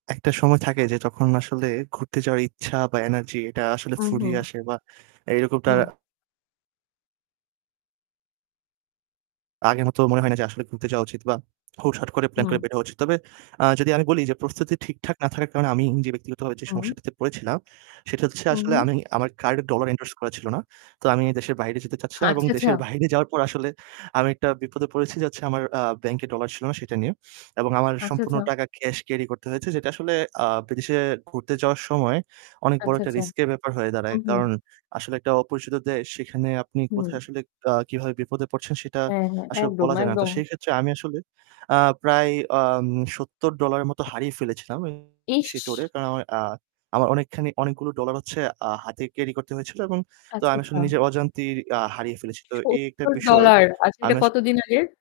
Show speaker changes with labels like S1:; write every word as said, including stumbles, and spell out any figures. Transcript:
S1: একটা সময় থাকে যে তখন আসলে ঘুরতে যাওয়ার ইচ্ছা বা energy এটা আসলে
S2: উ হু।
S1: ফুরিয়ে আসে বা এইরকমটা
S2: হু।
S1: আগের মত মনে হয় না যে আসলে ঘুরতে যাওয়া উচিত বা হুটহাট করে প্ল্যান করে
S2: হু।
S1: বের হওয়া উচিত। তবে আ যদি আমি বলি যে, পরিস্থিতি ঠিকঠাক না থাকার কারণে আমি যে ব্যক্তিগতভাবে যে
S2: উ
S1: সমস্যাটিতে পড়েছিলাম সেটা হচ্ছে
S2: হু,
S1: আসলে
S2: হু।
S1: আমি আমার কার্ডে ডলার endorse করা ছিল না। তো আমি দেশের বাইরে যেতে চাচ্ছিলাম এবং
S2: হাচ্ছা, আচ্ছা।
S1: দেশের বাইরে যাওয়ার পর আসলে আমি একটা বিপদে পড়েছি যে হচ্ছে আমার আ ব্যাংকে ডলার ছিল না সেটা নিয়ে এবং আমার
S2: আচ্ছা,
S1: সম্পূর্ণ
S2: আচ্চাচা।
S1: টাকা cash carry করতে হয়েছে। যেটা আসলে আ বিদেশে ঘুরতে যাওয়ার সময় অনেক বড়
S2: আচ্ছা,
S1: একটা
S2: আচ্চাচা।
S1: risk এর ব্যাপার হয়ে
S2: উ
S1: দাঁড়ায়।
S2: হু।
S1: কারণ আসলে একটা অপরিচিত দেশ সেখানে আপনি কোথায়
S2: হুম।
S1: আসলে আ কিভাবে বিপদে পড়ছেন সেটা
S2: এ হ্যাঁ,
S1: আসলে
S2: একদম,
S1: বলা যায় না। তো
S2: একদম।
S1: সেই ক্ষেত্রে আমি আসলে আ প্রায় আম সত্তর ডলার এর মতো হারিয়ে ফেলেছিলাম [unintelligible] সেই ট্যুরে।
S2: ইশ!
S1: কারণ আমার আ আমার অনেকখানি অনেকগুলো ডলার হচ্ছে আ হাতে carry করতে হয়েছিল এবং তো
S2: আচ্ছা,
S1: আমি আসলে
S2: আচ্ছা।
S1: নিজের অজান্তেই আ হারিয়ে ফেলেছি। তো এই একটা
S2: সত্তর
S1: বিষয়
S2: ডলার আচ্ছা
S1: আমি
S2: এটা
S1: আস
S2: কতদিন আগের?